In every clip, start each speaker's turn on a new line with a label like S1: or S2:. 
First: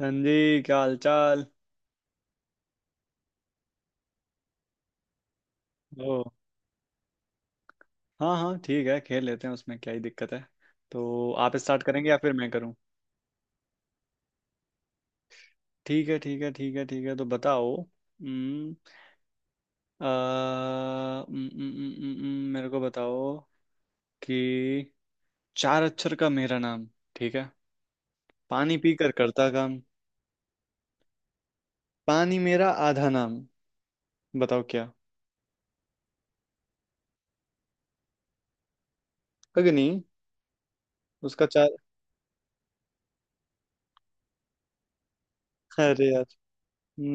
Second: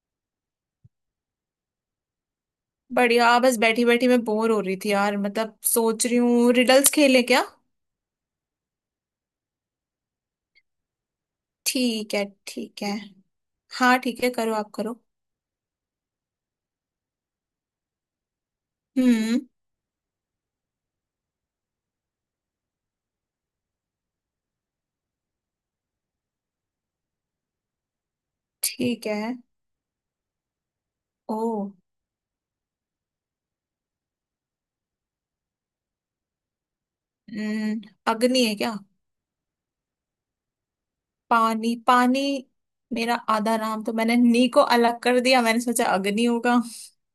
S1: हाँ जी, क्या हाल चाल।
S2: बढ़िया। बस बैठी बैठी मैं बोर हो रही थी यार, मतलब सोच
S1: ओ,
S2: रही हूँ रिडल्स खेलें क्या।
S1: हाँ हाँ, ठीक है, खेल लेते हैं उसमें क्या ही दिक्कत है। तो आप स्टार्ट करेंगे
S2: ठीक
S1: या
S2: है,
S1: फिर मैं करूँ?
S2: ठीक है। हाँ ठीक है, करो, आप करो।
S1: ठीक है ठीक है ठीक है ठीक है, तो बताओ।
S2: हम्म,
S1: आ, मेरे को बताओ कि चार अक्षर का मेरा नाम, ठीक है, पानी
S2: ठीक
S1: पीकर
S2: है।
S1: करता काम,
S2: ओ।
S1: पानी मेरा आधा नाम, बताओ क्या।
S2: हम्म, अग्नि है क्या?
S1: अग्नि? उसका चार।
S2: पानी, पानी मेरा आधा नाम, तो मैंने नी को अलग कर दिया, मैंने सोचा
S1: अरे यार,
S2: अग्नि होगा।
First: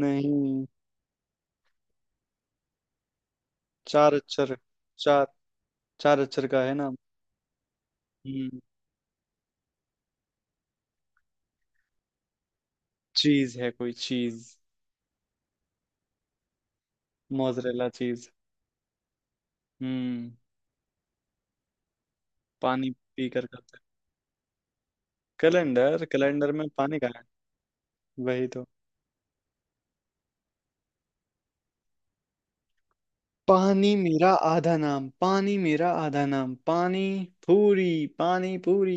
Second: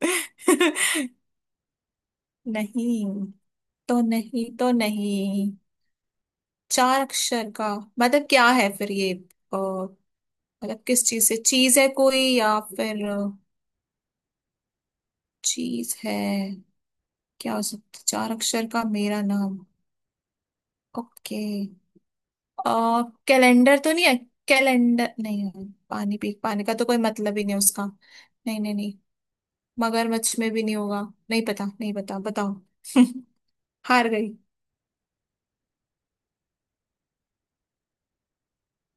S1: नहीं।
S2: नहीं तो
S1: चार
S2: नहीं,
S1: अक्षर,
S2: तो
S1: चार,
S2: नहीं।
S1: चार अक्षर का है नाम।
S2: चार अक्षर का मतलब क्या
S1: हम्म
S2: है फिर ये? मतलब किस चीज से, चीज है कोई या फिर?
S1: चीज है कोई चीज।
S2: चीज है। क्या हो
S1: मोजरेला
S2: सकता है?
S1: चीज।
S2: चार अक्षर का मेरा नाम।
S1: हम्म
S2: ओके।
S1: पानी पी कर खाते
S2: कैलेंडर
S1: हैं।
S2: तो नहीं है? कैलेंडर नहीं है,
S1: कैलेंडर,
S2: पानी पी,
S1: कैलेंडर
S2: पानी
S1: में
S2: का तो कोई
S1: पानी कहाँ
S2: मतलब ही नहीं है उसका।
S1: है? वही
S2: नहीं
S1: तो।
S2: नहीं नहीं। मगरमच्छ में भी नहीं होगा। नहीं पता, नहीं पता, बताओ।
S1: पानी
S2: हार
S1: मेरा
S2: गई।
S1: आधा नाम, पानी मेरा आधा नाम, पानी पूरी। पानी पूरी।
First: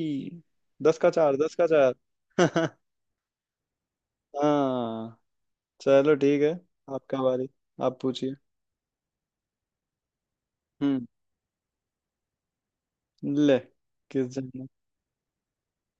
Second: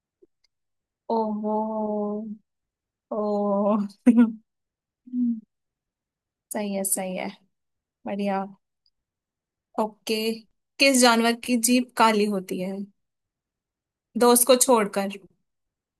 S1: 10 का चार, 10
S2: ओहो।
S1: का चार।
S2: ओ।
S1: हाँ, चलो ठीक है।
S2: सही है, सही
S1: आपका
S2: है।
S1: बारी, आप पूछिए।
S2: बढ़िया। ओके। किस
S1: हम्म,
S2: जानवर की जीभ काली होती है?
S1: ले, किस
S2: दोस्त को
S1: जन्म।
S2: छोड़कर।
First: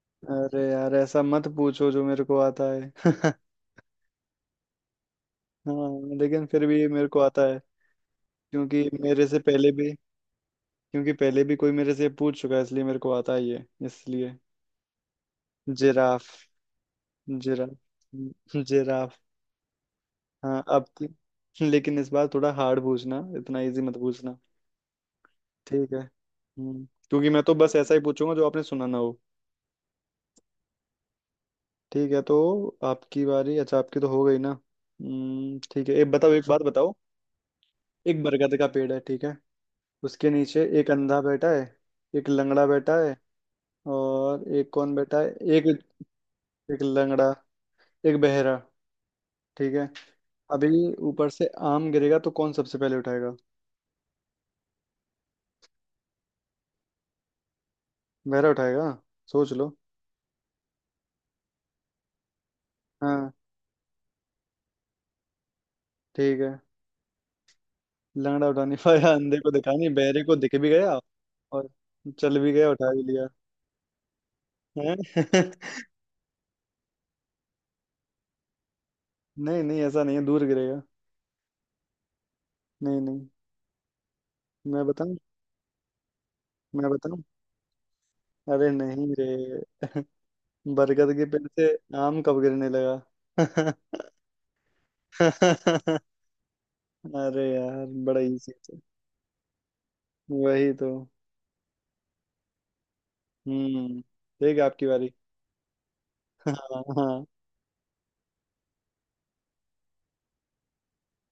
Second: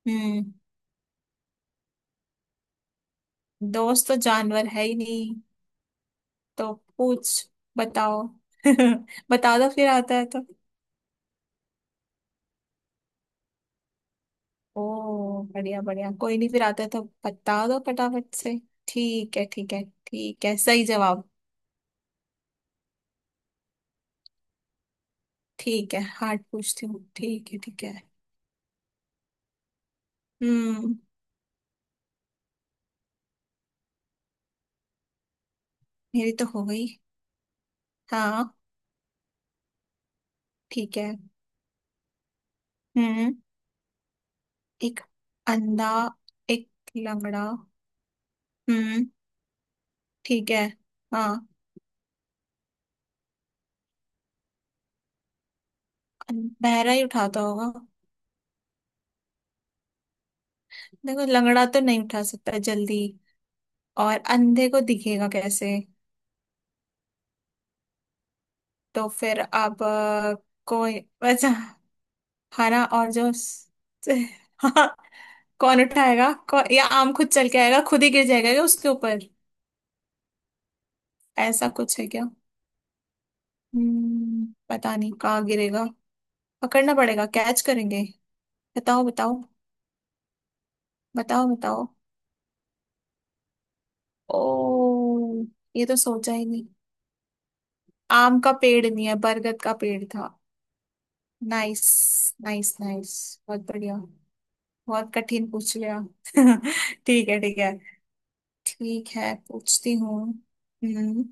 S2: हम्म।
S1: अरे यार, ऐसा मत पूछो जो मेरे को आता है।
S2: दोस्त तो जानवर है ही नहीं।
S1: हाँ, लेकिन फिर
S2: तो
S1: भी मेरे को
S2: पूछ,
S1: आता है।
S2: बताओ।
S1: क्योंकि मेरे से
S2: बता दो
S1: पहले
S2: फिर,
S1: भी।
S2: आता है तो।
S1: क्योंकि पहले भी कोई मेरे से पूछ चुका है, इसलिए मेरे को आता ही है, इसलिए।
S2: ओ बढ़िया, बढ़िया,
S1: जिराफ,
S2: कोई नहीं, फिर आता है तो बता
S1: जिराफ,
S2: दो फटाफट से।
S1: जिराफ।
S2: ठीक है, ठीक है, ठीक है,
S1: हाँ, अब
S2: सही
S1: की-
S2: जवाब।
S1: लेकिन इस बार थोड़ा हार्ड पूछना, इतना इजी मत पूछना। ठीक
S2: ठीक
S1: है।
S2: है हार्ड पूछती हूँ,
S1: क्योंकि मैं
S2: ठीक
S1: तो
S2: है
S1: बस
S2: ठीक
S1: ऐसा ही
S2: है।
S1: पूछूंगा जो आपने सुना ना हो।
S2: हम्म।
S1: ठीक है, तो आपकी बारी। अच्छा, आपकी तो हो गई ना। ठीक है, एक बताओ,
S2: मेरी तो
S1: एक बात
S2: हो गई।
S1: बताओ। एक
S2: हाँ।
S1: बरगद का पेड़ है, ठीक है। उसके नीचे एक
S2: ठीक है।
S1: अंधा बैठा है। एक लंगड़ा बैठा है।
S2: हम्म।
S1: और एक कौन
S2: एक
S1: बैठा है? एक,
S2: अंधा। एक
S1: एक लंगड़ा,
S2: लंगड़ा।
S1: एक बहरा।
S2: हम्म।
S1: ठीक है।
S2: ठीक है।
S1: अभी ऊपर
S2: हाँ,
S1: से आम गिरेगा तो कौन सबसे पहले उठाएगा?
S2: बहरा ही उठाता होगा।
S1: बहरा उठाएगा। सोच लो।
S2: देखो, लंगड़ा तो नहीं उठा सकता जल्दी।
S1: हाँ,
S2: और अंधे को दिखेगा कैसे?
S1: ठीक है। लंगड़ा उठा नहीं
S2: तो
S1: पाया, अंधे
S2: फिर
S1: को दिखा
S2: आप
S1: नहीं, बहरे को दिख भी गया।
S2: कोई वैसे।
S1: और चल भी गया,
S2: हरा
S1: उठा भी
S2: और
S1: लिया।
S2: जो स- हाँ।
S1: हैं?
S2: कौन उठाएगा? या आम खुद चल के आएगा? खुद ही गिर जाएगा क्या उसके ऊपर?
S1: नहीं नहीं, ऐसा नहीं है, दूर गिरेगा।
S2: ऐसा कुछ है क्या?
S1: नहीं नहीं। मैं
S2: पता नहीं
S1: बताऊं?
S2: कहाँ गिरेगा।
S1: मैं
S2: पकड़ना
S1: बताऊं?
S2: पड़ेगा, कैच करेंगे।
S1: अरे
S2: बताओ,
S1: नहीं
S2: बताओ।
S1: रे। बरगद के
S2: बताओ,
S1: पेड़ से
S2: बताओ।
S1: आम कब गिरने लगा?
S2: ओ। ये तो सोचा ही नहीं।
S1: अरे यार, बड़ा
S2: आम
S1: इजी
S2: का
S1: था।
S2: पेड़ नहीं है, बरगद का पेड़ था।
S1: वही तो।
S2: Nice nice nice. बहुत बढ़िया।
S1: ठीक है, आपकी बारी।
S2: बहुत कठिन पूछ लिया।
S1: हाँ हाँ।
S2: ठीक है, ठीक है। ठीक है पूछती हूँ। हम्म।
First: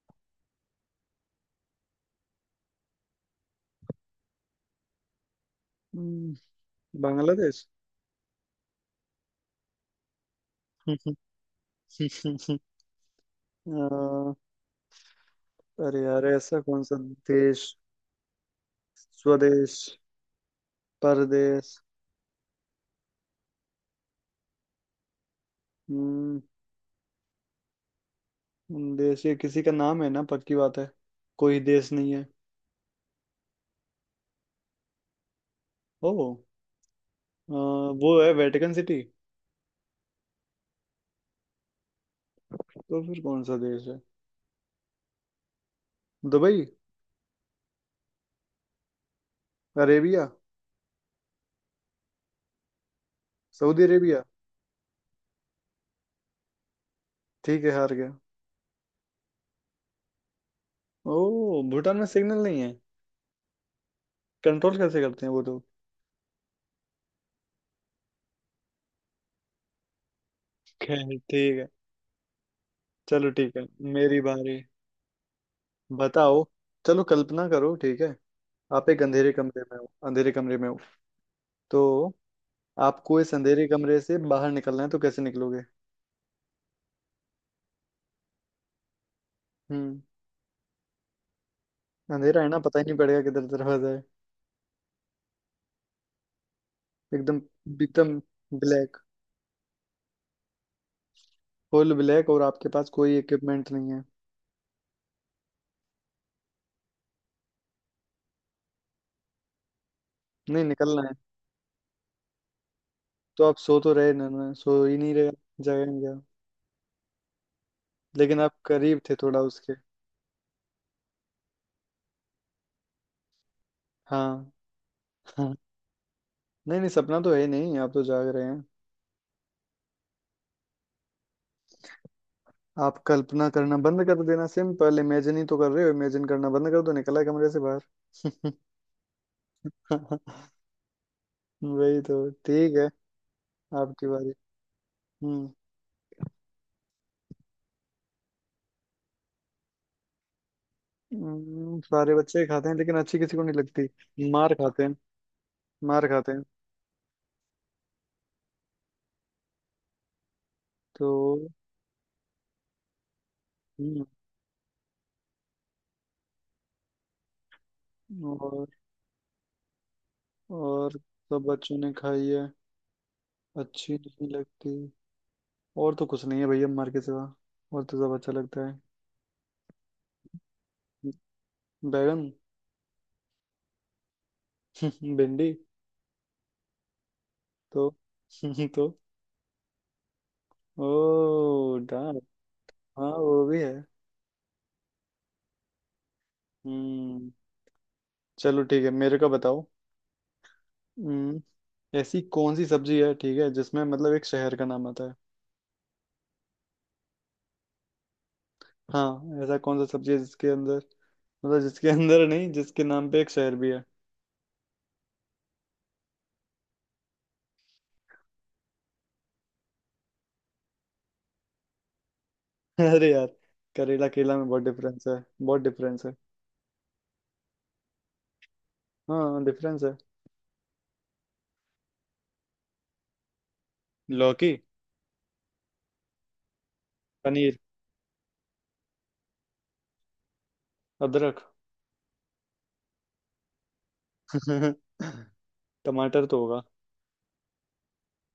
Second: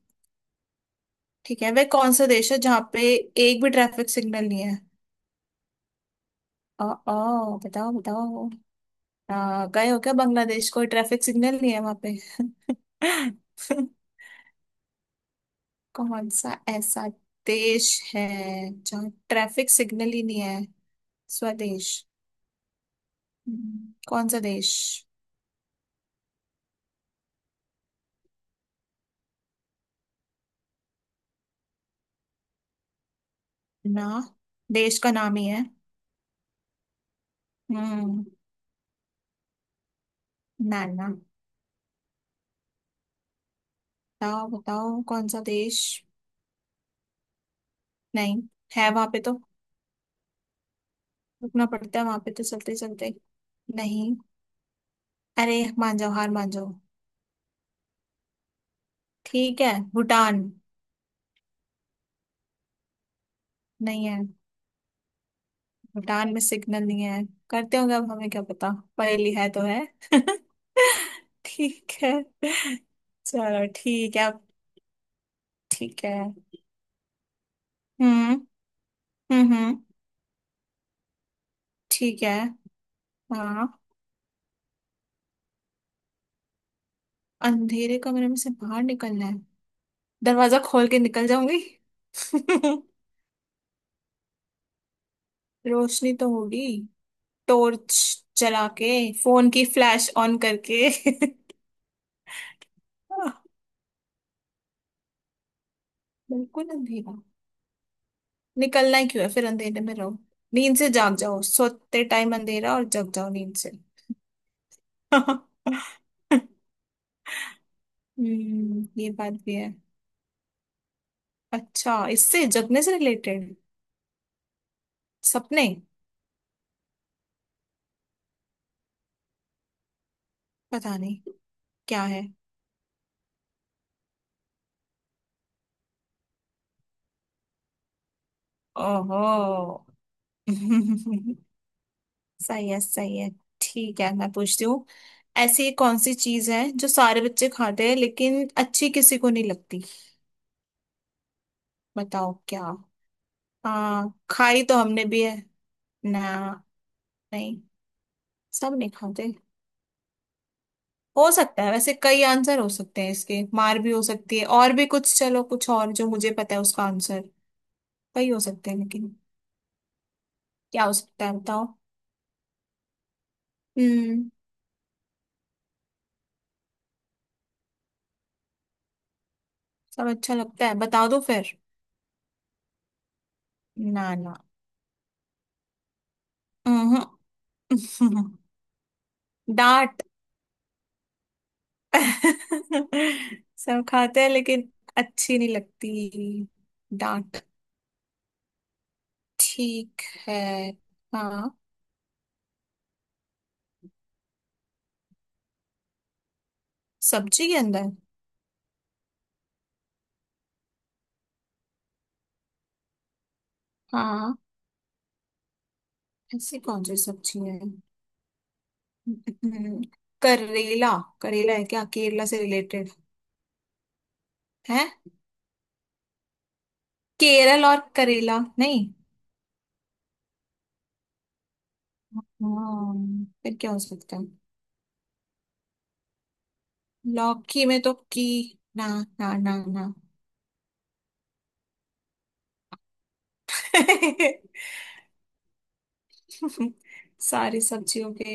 S2: ठीक है, वह कौन सा देश है जहाँ पे एक भी ट्रैफिक सिग्नल नहीं है? आ, आ,
S1: बांग्लादेश।
S2: बताओ बताओ। आ, गए हो क्या बांग्लादेश? कोई ट्रैफिक सिग्नल नहीं है वहां पे?
S1: अह, अरे यार,
S2: कौन सा
S1: ऐसा कौन सा
S2: ऐसा
S1: देश।
S2: देश है जहाँ ट्रैफिक
S1: स्वदेश,
S2: सिग्नल ही नहीं है?
S1: परदेश।
S2: स्वदेश। कौन सा देश?
S1: हम्म देश ये किसी का नाम है ना, पक्की बात है। कोई देश नहीं है।
S2: ना, देश का नाम ही है।
S1: ओ, अह, वो
S2: हम्म।
S1: है वेटिकन सिटी।
S2: ना ना।
S1: तो फिर कौन सा देश है?
S2: बताओ बताओ, कौन सा देश?
S1: दुबई।
S2: नहीं, है वहां पे तो।
S1: अरेबिया।
S2: रुकना पड़ता है वहां पे तो चलते चलते।
S1: सऊदी
S2: नहीं।
S1: अरेबिया।
S2: अरे मान जाओ, हार मान जाओ।
S1: ठीक है, हार गया।
S2: ठीक है, भूटान।
S1: ओ, भूटान में सिग्नल नहीं है?
S2: नहीं है।
S1: कंट्रोल कैसे करते हैं वो लोग?
S2: भूटान में सिग्नल नहीं है। करते होंगे, अब हमें क्या पता। पहेली है तो है।
S1: खैर, ठीक है।
S2: ठीक है।
S1: चलो ठीक
S2: चलो
S1: है।
S2: ठीक
S1: मेरी
S2: है अब।
S1: बारी।
S2: ठीक है।
S1: बताओ। चलो कल्पना करो, ठीक है।
S2: हम्म,
S1: आप एक अंधेरे
S2: हम्म,
S1: कमरे में हो, अंधेरे कमरे में हो। तो
S2: ठीक है।
S1: आपको इस अंधेरे
S2: हाँ।
S1: कमरे से बाहर निकलना है, तो कैसे निकलोगे?
S2: अंधेरे कमरे में से बाहर निकलना है।
S1: हम्म
S2: दरवाजा खोल के निकल जाऊंगी।
S1: अंधेरा है ना, पता ही नहीं पड़ेगा किधर दरवाजा है।
S2: रोशनी तो होगी।
S1: एकदम,
S2: टॉर्च
S1: एकदम
S2: जला के।
S1: ब्लैक।
S2: फोन की फ्लैश ऑन करके।
S1: फुल ब्लैक, और आपके पास कोई इक्विपमेंट नहीं है।
S2: बिल्कुल अंधेरा। निकलना ही क्यों है फिर? अंधेरे में रहो।
S1: नहीं,
S2: नींद से
S1: निकलना है।
S2: जाग जाओ, सोते टाइम अंधेरा, और जग जाओ
S1: तो
S2: नींद
S1: आप
S2: से।
S1: सो तो रहे ना, ना सो ही नहीं रहे।
S2: हम्म।
S1: जागेंगे आप। लेकिन आप करीब
S2: ये
S1: थे,
S2: बात
S1: थोड़ा
S2: भी है।
S1: उसके।
S2: अच्छा, इससे जगने से रिलेटेड।
S1: हाँ। हाँ।
S2: सपने।
S1: नहीं नहीं, सपना तो है ही नहीं, आप तो जाग रहे हैं।
S2: पता नहीं क्या है।
S1: आप कल्पना करना बंद कर देना, सिंपल, इमेजिन ही तो कर रहे हो, इमेजिन करना बंद कर दो, निकला कमरे से बाहर।
S2: ओहो।
S1: वही तो
S2: सही
S1: ठीक
S2: है,
S1: है।
S2: सही है। ठीक
S1: आपकी
S2: है मैं
S1: बारी।
S2: पूछती हूँ।
S1: हम्म
S2: ऐसी कौन सी चीज है जो सारे बच्चे खाते हैं लेकिन अच्छी किसी को नहीं लगती?
S1: सारे
S2: बताओ
S1: बच्चे
S2: क्या।
S1: खाते हैं लेकिन अच्छी किसी को नहीं लगती।
S2: हाँ,
S1: मार
S2: खाई तो
S1: खाते हैं,
S2: हमने भी है।
S1: मार
S2: ना।
S1: खाते हैं।
S2: नहीं सब नहीं खाते।
S1: तो।
S2: हो सकता है, वैसे कई आंसर हो सकते हैं इसके, मार भी हो
S1: हम्म
S2: सकती है और भी कुछ, चलो कुछ और जो मुझे पता है उसका आंसर। कई हो
S1: और
S2: सकते हैं लेकिन। क्या हो
S1: और
S2: सकता है
S1: सब
S2: बताओ।
S1: बच्चों ने खाई है, अच्छी नहीं
S2: हम्म।
S1: लगती। और तो कुछ नहीं है भैया, मार के सिवा। और तो सब अच्छा लगता है।
S2: सब अच्छा लगता है, बता दो फिर।
S1: बैगन।
S2: ना ना।
S1: भिंडी।
S2: अहं।
S1: तो। तो।
S2: डांट।
S1: ओ, डाल। हाँ, वो भी है।
S2: सब खाते हैं लेकिन अच्छी नहीं लगती।
S1: हम्म
S2: डांट।
S1: चलो ठीक है, मेरे को बताओ।
S2: ठीक है।
S1: हम्म,
S2: हाँ।
S1: ऐसी कौन सी सब्जी है, ठीक है, जिसमें मतलब एक शहर का नाम आता है।
S2: सब्जी के अंदर?
S1: हाँ, ऐसा कौन सा सब्जी है जिसके अंदर, मतलब, जिसके अंदर नहीं, जिसके नाम पे एक शहर भी है।
S2: हाँ, ऐसी कौन सी सब्जी है? हम्म, करेला। करेला है क्या? केरला से रिलेटेड
S1: अरे यार। करेला, केला में बहुत
S2: है?
S1: डिफरेंस है। बहुत डिफरेंस है।
S2: केरल और करेला नहीं?
S1: हाँ, डिफरेंस है।
S2: हाँ। फिर क्या हो सकता है?
S1: लौकी। पनीर।
S2: लौकी में तो की। ना ना ना। ना।
S1: अदरक। टमाटर तो होगा।
S2: सारी सब्जियों के।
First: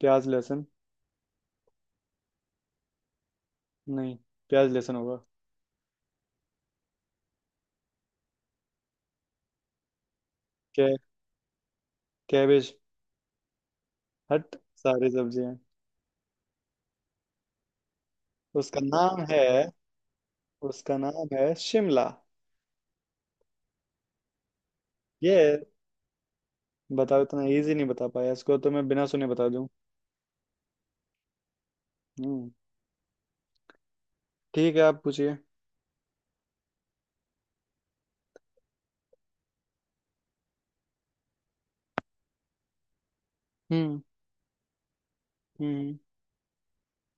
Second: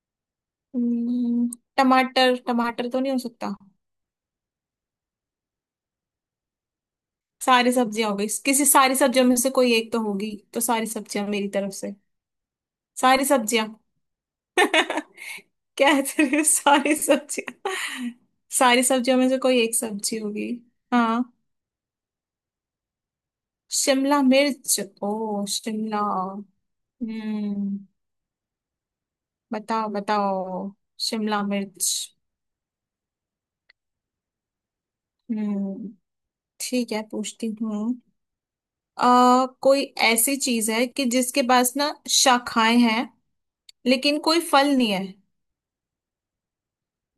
S1: प्याज, लहसुन।
S2: हम्म, टमाटर, टमाटर तो नहीं हो सकता।
S1: नहीं। प्याज, लहसुन होगा।
S2: सारी सब्जियां हो गई किसी। सारी सब्जियों में से कोई एक तो होगी, तो सारी
S1: कै
S2: सब्जियां मेरी तरफ से।
S1: कैबेज।
S2: सारी सब्जियां।
S1: हट। सारी सब्जियां।
S2: क्या है तेरे सारी सब्जियां।
S1: उसका
S2: सारी सब्जियों
S1: नाम
S2: में से
S1: है,
S2: कोई एक सब्जी होगी।
S1: उसका
S2: हाँ,
S1: नाम है शिमला।
S2: शिमला मिर्च। ओ शिमला।
S1: बताओ, इतना इजी
S2: हम्म।
S1: नहीं बता पाया इसको, तो मैं बिना सुने बता दूं।
S2: बताओ, बताओ, शिमला मिर्च।
S1: हम्म ठीक है, आप पूछिए।
S2: हम्म। ठीक है, पूछती हूँ। आ, कोई ऐसी चीज है कि जिसके पास ना शाखाएं हैं
S1: हम्म
S2: लेकिन कोई फल नहीं है।
S1: हम्म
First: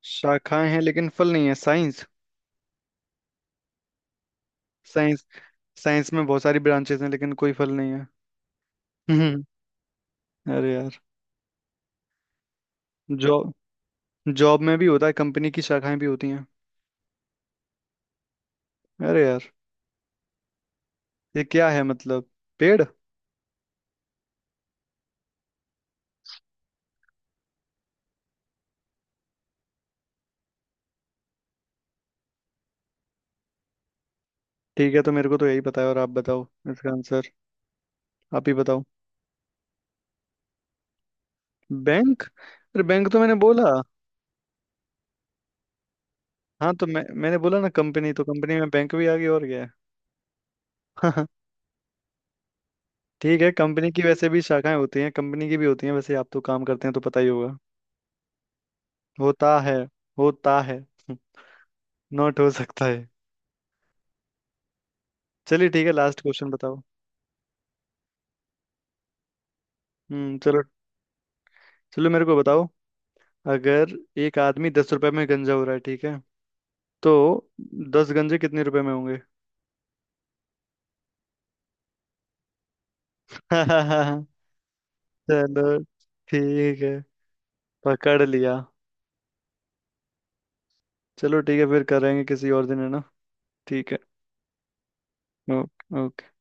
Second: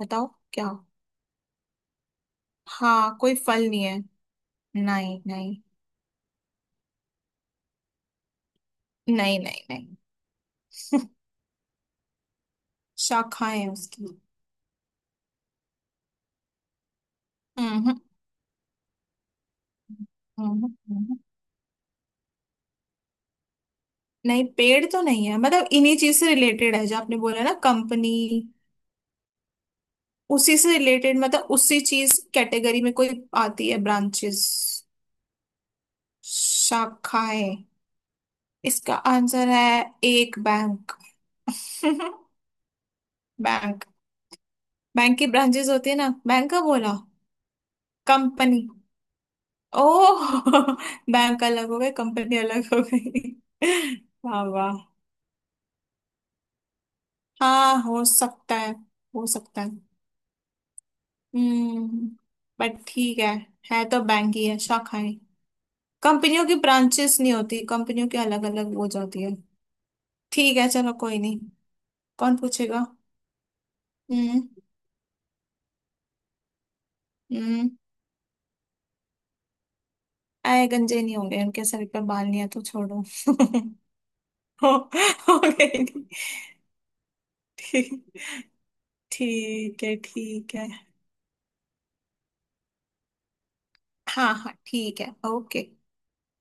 S2: बताओ क्या?
S1: शाखाएं हैं लेकिन फल नहीं है? साइंस।
S2: हाँ, कोई फल नहीं है। नहीं
S1: साइंस,
S2: नहीं
S1: साइंस में बहुत सारी ब्रांचेस हैं लेकिन कोई फल नहीं है।
S2: नहीं।
S1: हम्म
S2: नहीं नहीं।
S1: अरे यार। जॉब।
S2: शाखाएं हैं उसकी।
S1: जॉब में भी होता है, कंपनी की शाखाएं भी होती हैं।
S2: हम्म, हम्म,
S1: अरे यार,
S2: हम्म।
S1: ये क्या है मतलब? पेड़।
S2: नहीं, पेड़ तो नहीं है, मतलब इन्हीं चीज से रिलेटेड है जो आपने बोला ना, कंपनी। उसी से रिलेटेड, मतलब उसी चीज कैटेगरी में कोई आती है, ब्रांचेस,
S1: ठीक है, तो मेरे को तो यही पता है, और आप बताओ इसका आंसर।
S2: शाखाएं।
S1: आप ही बताओ।
S2: इसका आंसर है एक बैंक।
S1: बैंक? अरे, बैंक तो मैंने बोला।
S2: बैंक। बैंक की ब्रांचेस होती है ना, बैंक का
S1: हाँ, तो
S2: बोला।
S1: मैंने बोला ना कंपनी, तो कंपनी
S2: कंपनी।
S1: में बैंक भी आ गई, और क्या।
S2: ओह,
S1: है।
S2: बैंक अलग हो गए, कंपनी अलग हो गई।
S1: ठीक है, कंपनी की वैसे भी
S2: वाह
S1: शाखाएं
S2: वाह।
S1: होती हैं, कंपनी की भी होती हैं वैसे, आप तो काम करते हैं तो पता ही होगा।
S2: हाँ हो सकता है, हो
S1: होता
S2: सकता है।
S1: है, होता है।
S2: हम्म।
S1: नॉट हो
S2: बट
S1: सकता है।
S2: ठीक है। है तो बैंक ही है, शाखा है।
S1: चलिए ठीक है, लास्ट
S2: कंपनियों
S1: क्वेश्चन
S2: की
S1: बताओ।
S2: ब्रांचेस नहीं होती, कंपनियों की अलग अलग हो जाती है। ठीक
S1: चलो।
S2: है, चलो कोई नहीं।
S1: चलो मेरे को
S2: कौन
S1: बताओ।
S2: पूछेगा?
S1: अगर एक
S2: हम्म।
S1: आदमी 10 रुपए में गंजा हो रहा है, ठीक है। तो
S2: हम्म।
S1: दस गंजे कितने रुपए में होंगे?
S2: आए, गंजे नहीं होंगे, उनके सर पे बाल नहीं है तो छोड़ो। हो हो
S1: चलो
S2: गई।
S1: ठीक है,
S2: ठीक।
S1: पकड़ लिया।
S2: ठीक है, ठीक है।
S1: चलो ठीक है, फिर करेंगे किसी और दिन है ना। ठीक है।
S2: हाँ हाँ ठीक है, ओके।
S1: ओके।